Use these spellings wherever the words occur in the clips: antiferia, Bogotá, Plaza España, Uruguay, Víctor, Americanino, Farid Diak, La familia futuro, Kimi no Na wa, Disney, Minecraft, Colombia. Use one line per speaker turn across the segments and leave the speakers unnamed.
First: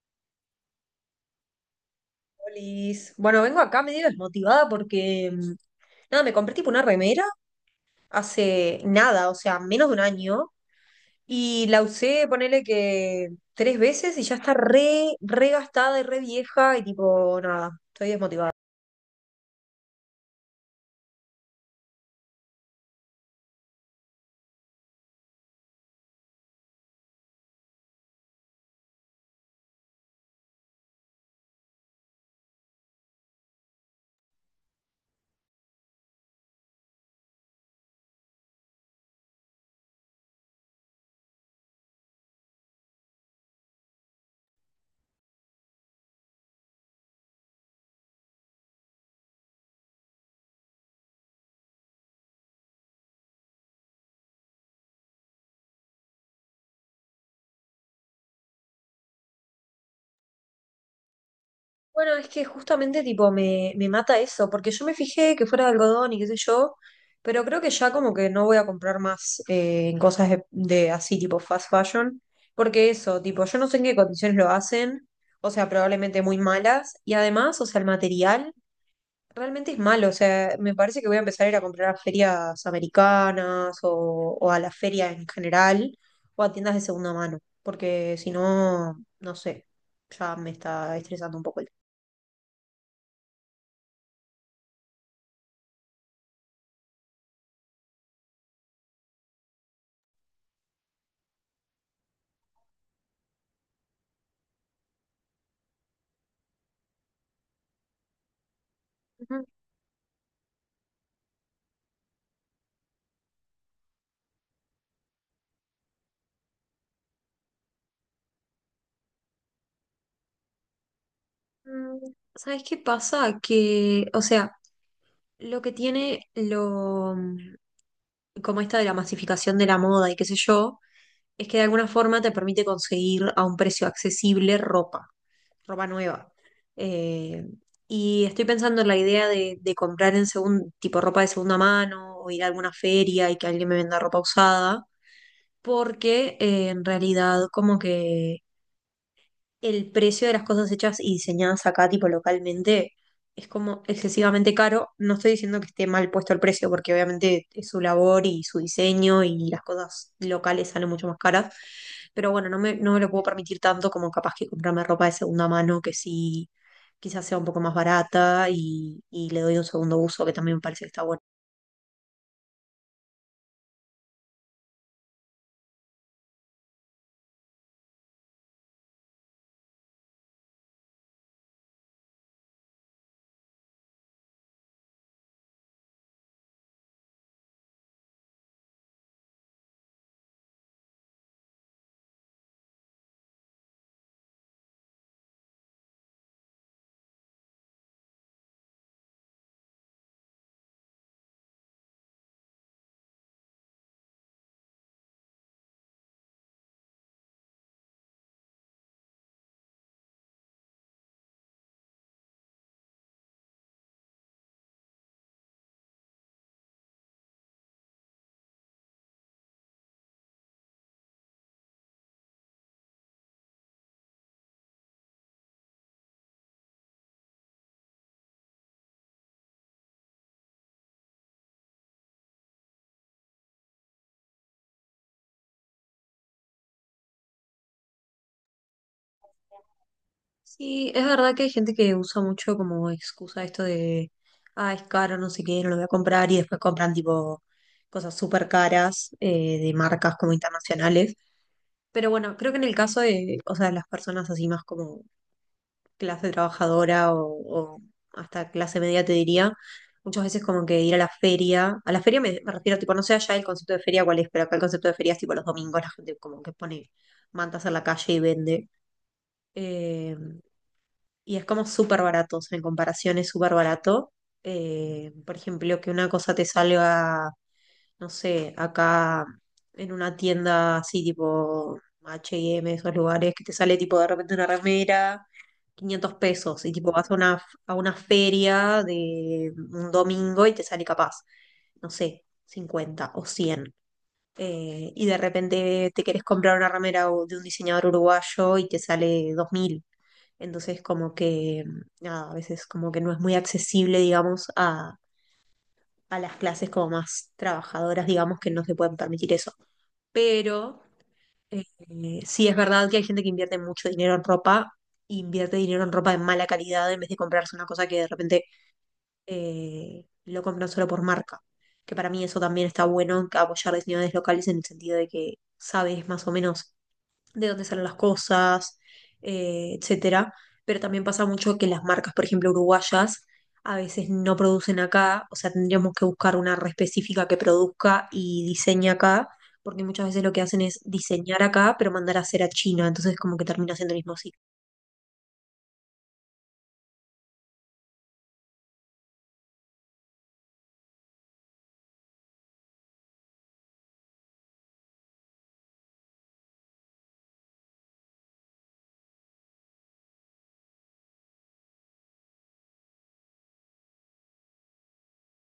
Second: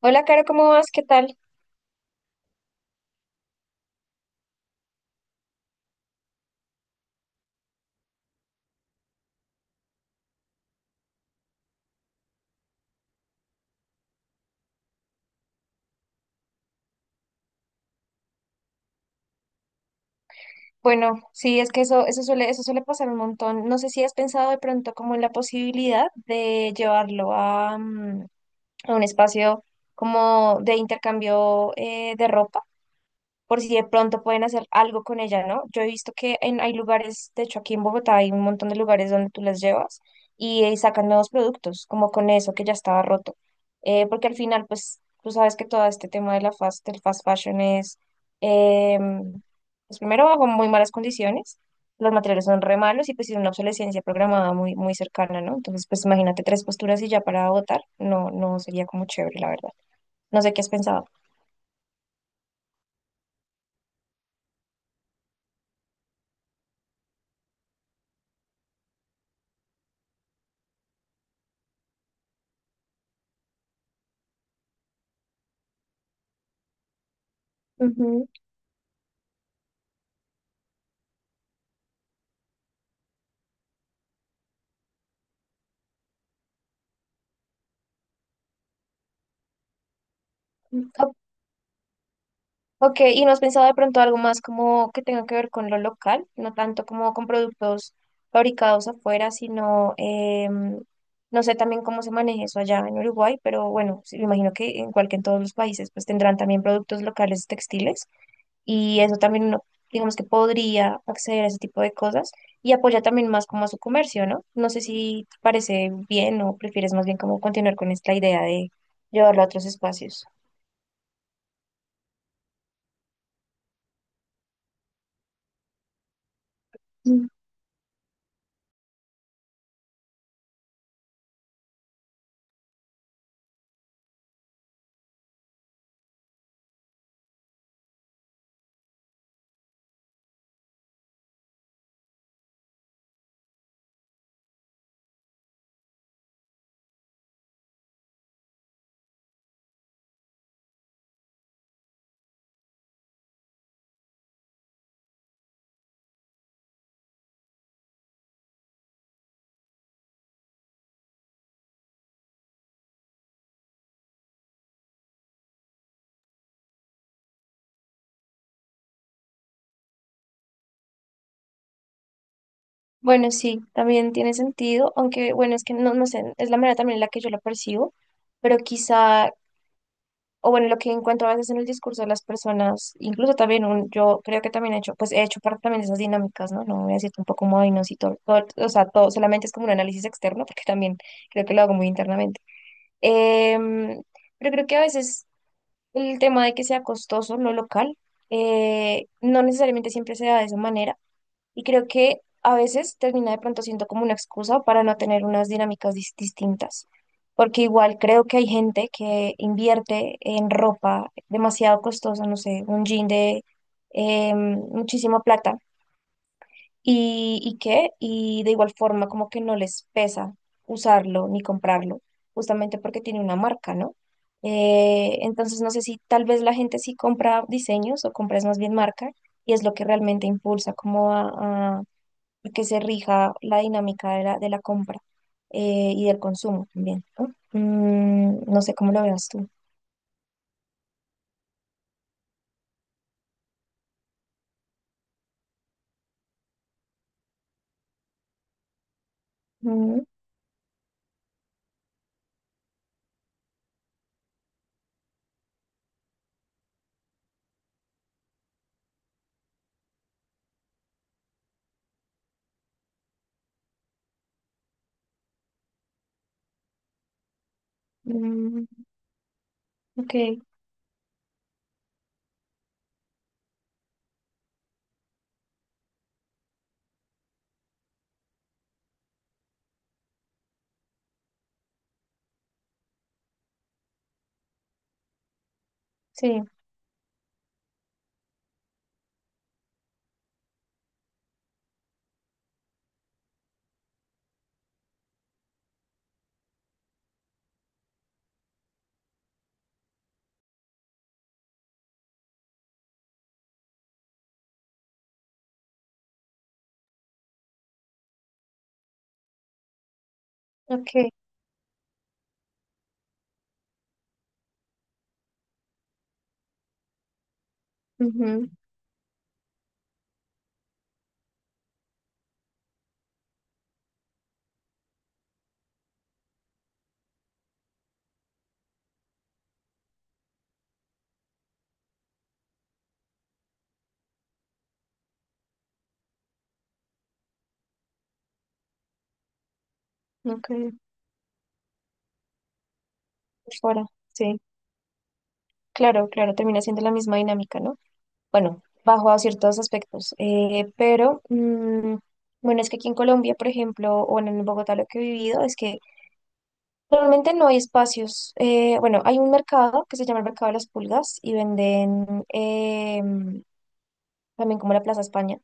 Hola, Caro, ¿cómo vas? ¿Qué tal?
Polis Bueno, vengo acá medio desmotivada porque, nada, me compré tipo una remera hace nada, o sea, menos de un año, y la usé, ponele que tres veces y ya está re, re gastada y re vieja y tipo, nada, estoy desmotivada.
Bueno, sí, es que eso suele pasar un montón. No sé si has pensado de pronto como en la posibilidad de llevarlo a un espacio como de intercambio de ropa. Por si de pronto pueden hacer algo con ella, ¿no? Yo he visto que hay lugares, de hecho aquí en Bogotá hay un montón de lugares donde tú las llevas y, sacan nuevos productos, como con eso que ya estaba roto. Porque al final, pues, tú sabes que todo este tema de del fast fashion es, em, pues primero bajo muy malas condiciones, los materiales son re malos y pues tiene una obsolescencia programada muy, muy cercana, ¿no? Entonces, pues imagínate tres posturas y ya para votar, no, no sería como chévere, la verdad. No sé qué has pensado.
Bueno, es que justamente tipo me mata eso, porque yo me fijé que fuera de algodón y qué sé yo, pero creo que ya como que no voy a comprar más en cosas de así tipo fast fashion, porque eso, tipo, yo no sé en qué condiciones lo hacen, o sea, probablemente muy malas, y además, o sea, el material realmente es malo, o sea, me parece que voy a empezar a ir a comprar a ferias americanas o a la feria en general, o a tiendas de segunda mano, porque si no, no sé, ya me está
Ujú.
estresando un poco el
Ok, ¿y no has pensado de pronto algo más como que tenga que ver con lo local? No tanto como con productos fabricados afuera, sino, no sé también cómo se maneja eso allá en Uruguay, pero bueno, sí, me imagino que igual que en todos los países, pues tendrán también productos locales textiles y eso también
tema.
uno, digamos que podría acceder a ese tipo de cosas y apoya también más como a su comercio, ¿no? No sé si te parece bien o prefieres más bien como continuar con esta idea de llevarlo a otros espacios.
Mm, ¿Sabes qué pasa? Que, o sea, lo que tiene lo, como esta de la masificación de la moda y qué sé yo, es que de alguna forma te permite conseguir a un precio accesible ropa, ropa nueva. Eh, y estoy pensando en la idea de comprar tipo ropa de segunda mano o ir a alguna feria y que alguien me venda ropa usada, porque en realidad como que el precio de las cosas hechas y diseñadas acá, tipo localmente, es como excesivamente caro. No estoy diciendo que esté mal puesto el precio, porque obviamente es su labor y su diseño y las cosas locales salen mucho más caras. Pero bueno, no me lo puedo permitir tanto como capaz que comprarme ropa de segunda mano, que sí, quizás sea un poco más barata y le doy un segundo uso, que también me parece que está bueno.
Bueno, sí, también tiene sentido, aunque bueno, es que no, no sé, es la manera también en la que yo lo percibo, pero quizá, o bueno, lo que encuentro a veces en el discurso de las personas, incluso también yo creo que también he hecho, pues he hecho parte también de esas dinámicas, ¿no? No voy a decir tampoco como, ay, no, sí, todo, o sea, todo, solamente es como un análisis externo, porque también creo que lo hago muy internamente. Em, pero creo que a veces el tema de que sea costoso, no local, no necesariamente siempre se da de esa manera y creo que a veces termina de pronto siendo como una excusa para no tener unas dinámicas distintas. Porque igual creo que hay gente que invierte en ropa demasiado costosa, no sé, un jean de muchísima plata. ¿Y qué? Y de igual forma como que no les pesa usarlo ni comprarlo, justamente porque tiene una marca, ¿no? Entonces no sé si tal vez la gente sí compra diseños o compra es más bien marca y es lo que realmente impulsa como a, porque se rija la dinámica de la compra y del consumo también, ¿no? No sé cómo lo veas tú.
Sí, es verdad que hay gente que usa mucho como excusa esto de, ah, es caro, no sé qué, no lo voy a comprar, y después compran tipo cosas súper caras de
Mm,
marcas como internacionales. Pero bueno, creo que en el caso de, o sea, las personas así más como clase trabajadora o hasta clase media, te diría, muchas veces como que ir a la feria me refiero tipo, no sé allá el concepto de feria cuál es, pero acá el concepto de feria es tipo los domingos, la gente como que pone mantas en la calle y vende.
mm,
Eh,
ok,
y es como súper barato, o sea, en comparación es súper barato. Por ejemplo, que una cosa te salga, no sé, acá en una tienda así tipo H&M, esos lugares, que te sale tipo de repente una remera, 500
sí,
pesos, y tipo vas a una feria de un domingo y te sale capaz, no sé, 50 o 100. Y de repente te querés comprar una remera o- de un diseñador uruguayo y te sale 2000. Entonces, como que, nada, a veces como que no es muy accesible, digamos, a las clases como más trabajadoras, digamos, que no se pueden permitir eso. Pero
ok,
eh, sí es verdad que hay gente que invierte mucho dinero en ropa, invierte dinero en ropa de mala calidad en vez de comprarse una cosa que de repente
ujú,
lo compran solo por marca. Que para mí eso también está bueno, apoyar diseñadores locales en el sentido de que sabes más o menos de dónde salen las cosas, etcétera. Pero también pasa mucho que las marcas, por ejemplo, uruguayas, a veces no producen acá, o sea, tendríamos que buscar una red específica que produzca y diseñe acá, porque muchas veces lo que
ok,
hacen es diseñar acá, pero mandar a hacer a China, entonces como que
por
termina
fuera,
siendo el mismo
sí,
ciclo.
claro, claro, termina siendo la misma dinámica, ¿no? Bueno, bajo a ciertos aspectos, pero bueno, es que aquí en Colombia, por ejemplo, o en Bogotá lo que he vivido es que normalmente no hay espacios. Bueno, hay un mercado que se llama el mercado de las pulgas y venden también como la Plaza España,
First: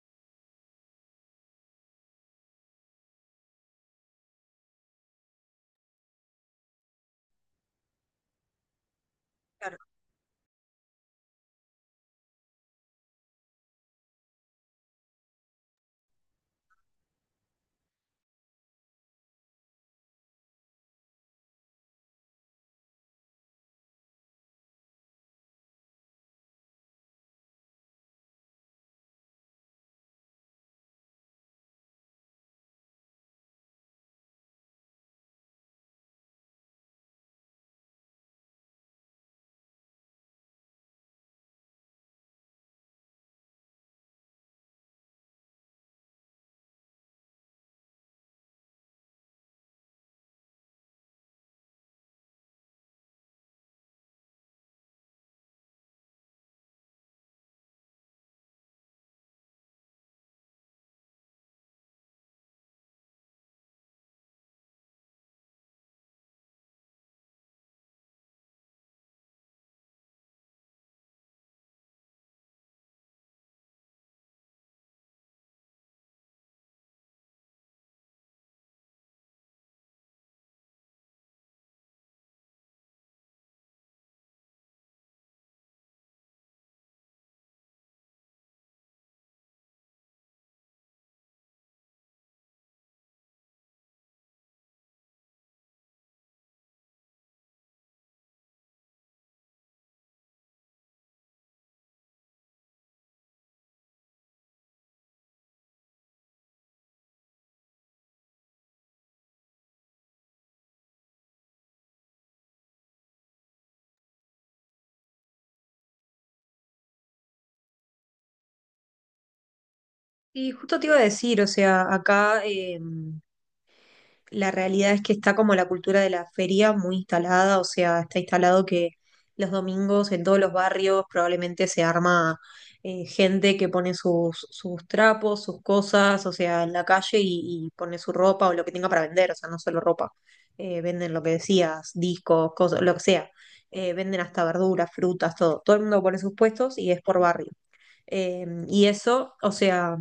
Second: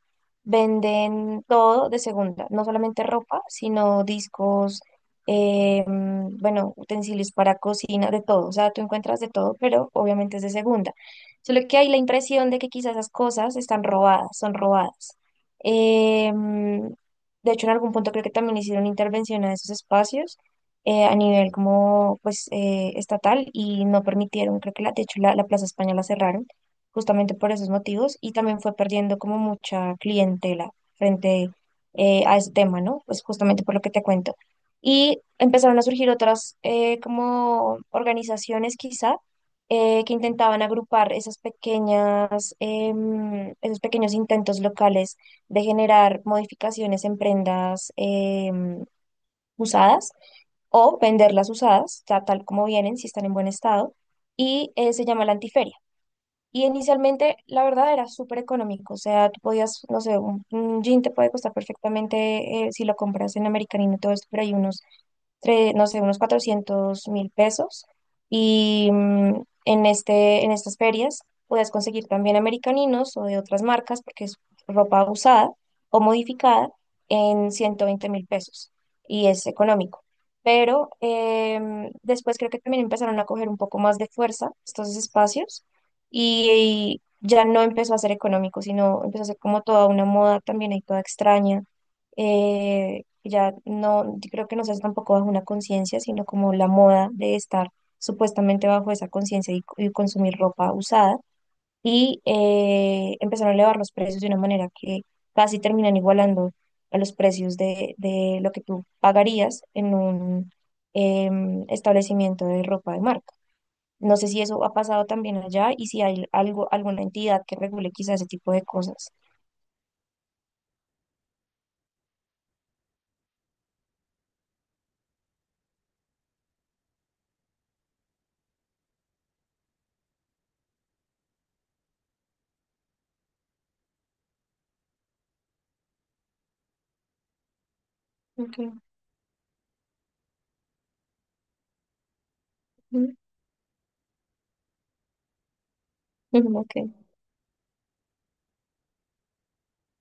venden todo de segunda, no solamente ropa, sino discos, bueno, utensilios para cocina, de todo. O sea, tú encuentras de todo,
Claro.
pero obviamente es de segunda. Solo que hay la impresión de que quizás esas cosas están robadas, son robadas. Eh, mm, de hecho, en algún punto creo que también hicieron intervención a esos espacios. A nivel como pues estatal y no permitieron, creo que de hecho la Plaza España la cerraron justamente por esos motivos y también fue perdiendo como mucha clientela frente a ese tema, ¿no? Pues justamente por lo que te cuento. Y empezaron a surgir otras como organizaciones quizá que intentaban agrupar esas esos pequeños intentos locales de generar modificaciones en prendas usadas o venderlas usadas, tal como vienen, si están en buen estado, y se llama la antiferia. Y inicialmente, la verdad, era súper económico. O sea, tú podías, no sé, un jean te puede costar perfectamente si lo compras en Americanino, todo esto, pero hay unos no sé, unos 400.000 pesos. Y en estas ferias puedes conseguir también americaninos o de otras marcas, porque es ropa usada o modificada en 120.000 pesos y es económico. Pero después creo que también empezaron a coger un poco más de fuerza estos espacios y, y ya no empezó a ser económico, sino empezó a ser como toda una moda también ahí toda extraña ya no, yo creo que no se hace tampoco bajo una conciencia, sino como la moda de estar supuestamente bajo esa conciencia y consumir ropa usada. Y empezaron a elevar los precios de una manera que casi terminan igualando a los precios de lo que tú pagarías en un establecimiento de ropa de marca. No sé si eso ha pasado también allá y si hay algo, alguna entidad que regule quizás ese tipo de cosas.
Y justo te iba a decir, o sea, acá. La realidad es que está como la cultura de la feria muy instalada, o sea, está instalado que los domingos en todos los barrios probablemente se arma gente que pone sus trapos, sus cosas, o sea, en la calle y pone su ropa o lo
Okay.
que tenga para vender, o sea, no solo ropa. Venden lo que decías, discos, cosas, lo que
Ujú,
sea. Venden hasta verduras, frutas, todo. Todo el mundo pone sus
ujú, ok.
puestos y es por barrio. Y eso, o sea,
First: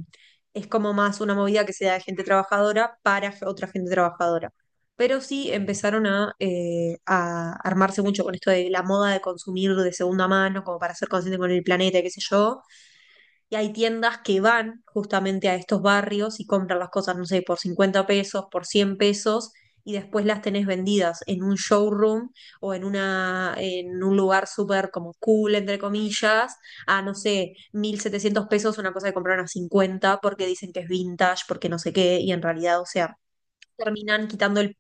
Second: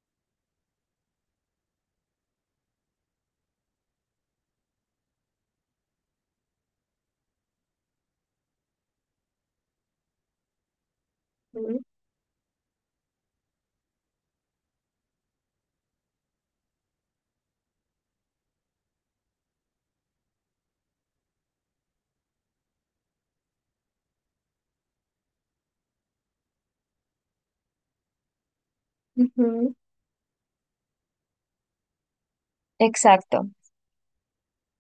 es como más una movida que sea de gente trabajadora para otra gente trabajadora. Pero sí empezaron a, a armarse mucho con esto de la moda de consumir de segunda mano, como para ser consciente con el
Ujú,
planeta y qué sé yo. Y hay tiendas que van justamente a estos barrios y compran las cosas, no sé, por 50 pesos, por 100 pesos, y después las tenés vendidas en un showroom o en un lugar súper como cool, entre comillas, a, no sé, 1.700 pesos, una cosa que compraron a
ujú.
50 porque dicen que es vintage, porque no sé qué, y en realidad, o sea,
Exacto.
terminan quitando el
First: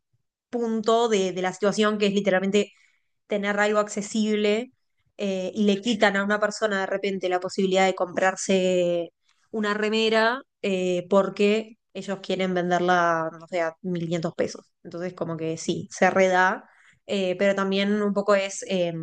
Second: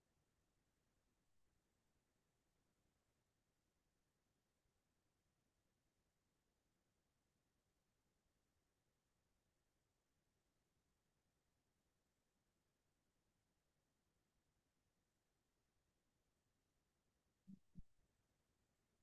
punto de la situación que es literalmente tener algo accesible y le quitan a una persona de repente la posibilidad de comprarse una remera porque ellos quieren venderla, no sé, a 1.500 pesos. Entonces, como que sí, se reda, pero también un poco es,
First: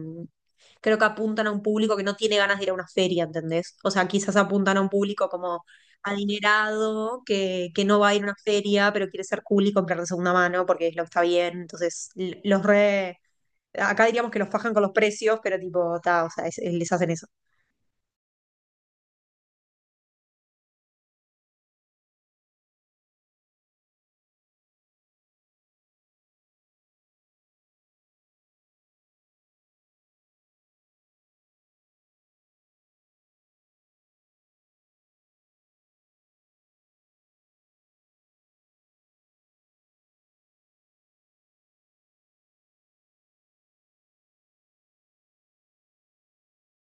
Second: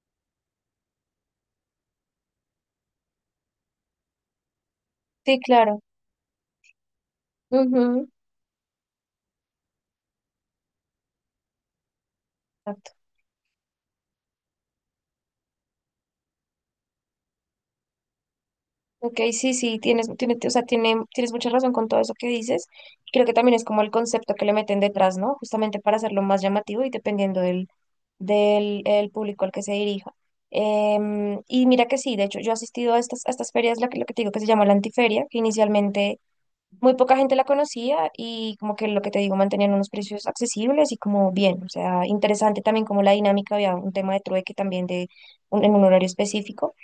creo que apuntan a un público que no tiene ganas de ir a una feria, ¿entendés? O sea, quizás apuntan a un público
Sí,
como
claro.
adinerado, que no va
Ujú.
a ir a una feria, pero quiere ser cool y comprar de segunda mano porque es lo que está bien. Entonces, l- los
Exacto.
re Acá diríamos que los fajan con los precios, pero tipo, ta, o sea, les hacen eso.
Ok, sí, sí, o sea, tienes mucha razón con todo eso que dices. Creo que también es como el concepto que le meten detrás, ¿no? Justamente para hacerlo más llamativo y dependiendo del el público al que se dirija. Y mira que sí, de hecho, yo he asistido a a estas ferias, lo que te digo que se llama la antiferia, que inicialmente muy poca gente la conocía y como que lo que te digo, mantenían unos precios accesibles y como bien, o sea, interesante también como la dinámica, había un tema de trueque también de en un horario específico,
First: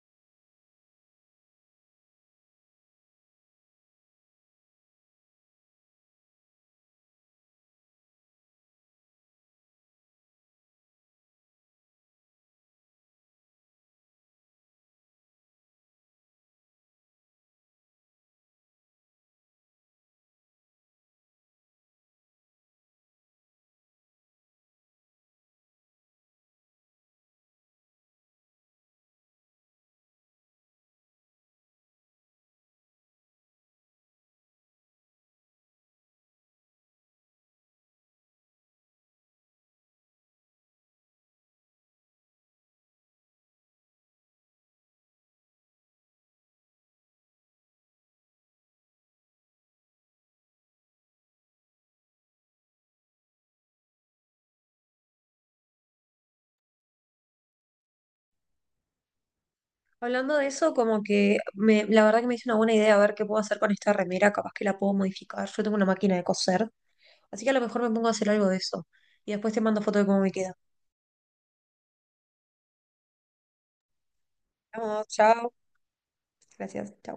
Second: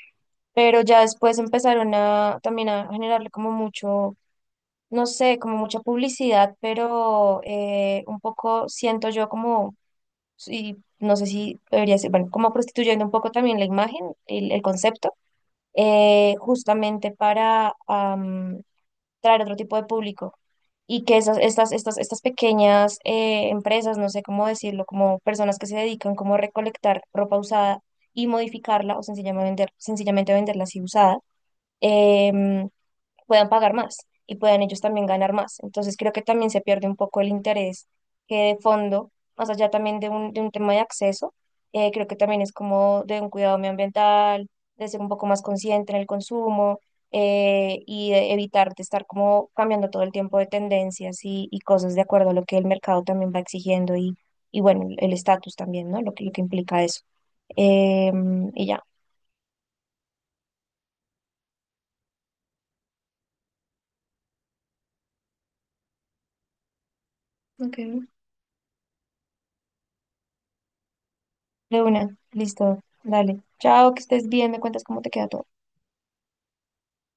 pero ya después empezaron a también a generarle como mucho, no sé, como mucha publicidad, pero un poco siento yo como, y no sé si debería ser, bueno, como prostituyendo un poco también la imagen, el concepto, justamente para... traer otro tipo de público y que estas pequeñas empresas, no sé cómo decirlo, como personas que se dedican como a recolectar ropa usada y modificarla o sencillamente venderla así usada, em, puedan pagar más y puedan ellos también ganar más. Entonces creo que también se pierde un poco el interés que de fondo, más allá también de un tema de acceso, creo que también es como de un cuidado medioambiental, de ser un poco más consciente en el consumo y de evitar de estar como cambiando todo el tiempo de tendencias y cosas de acuerdo a lo que el mercado también va exigiendo y bueno, el estatus también, ¿no? Lo que implica eso. Y ya.
Hablando de eso, como que me, la verdad que me hizo una buena idea a ver qué puedo hacer con esta remera, capaz que la puedo modificar. Yo tengo una máquina de coser, así que a lo
Ok.
mejor me pongo a hacer algo de eso. Y después te mando foto de cómo me queda.
De una, listo, dale. Chao, que estés bien, me cuentas cómo
Vamos,
te queda todo.
chao. Gracias, chao.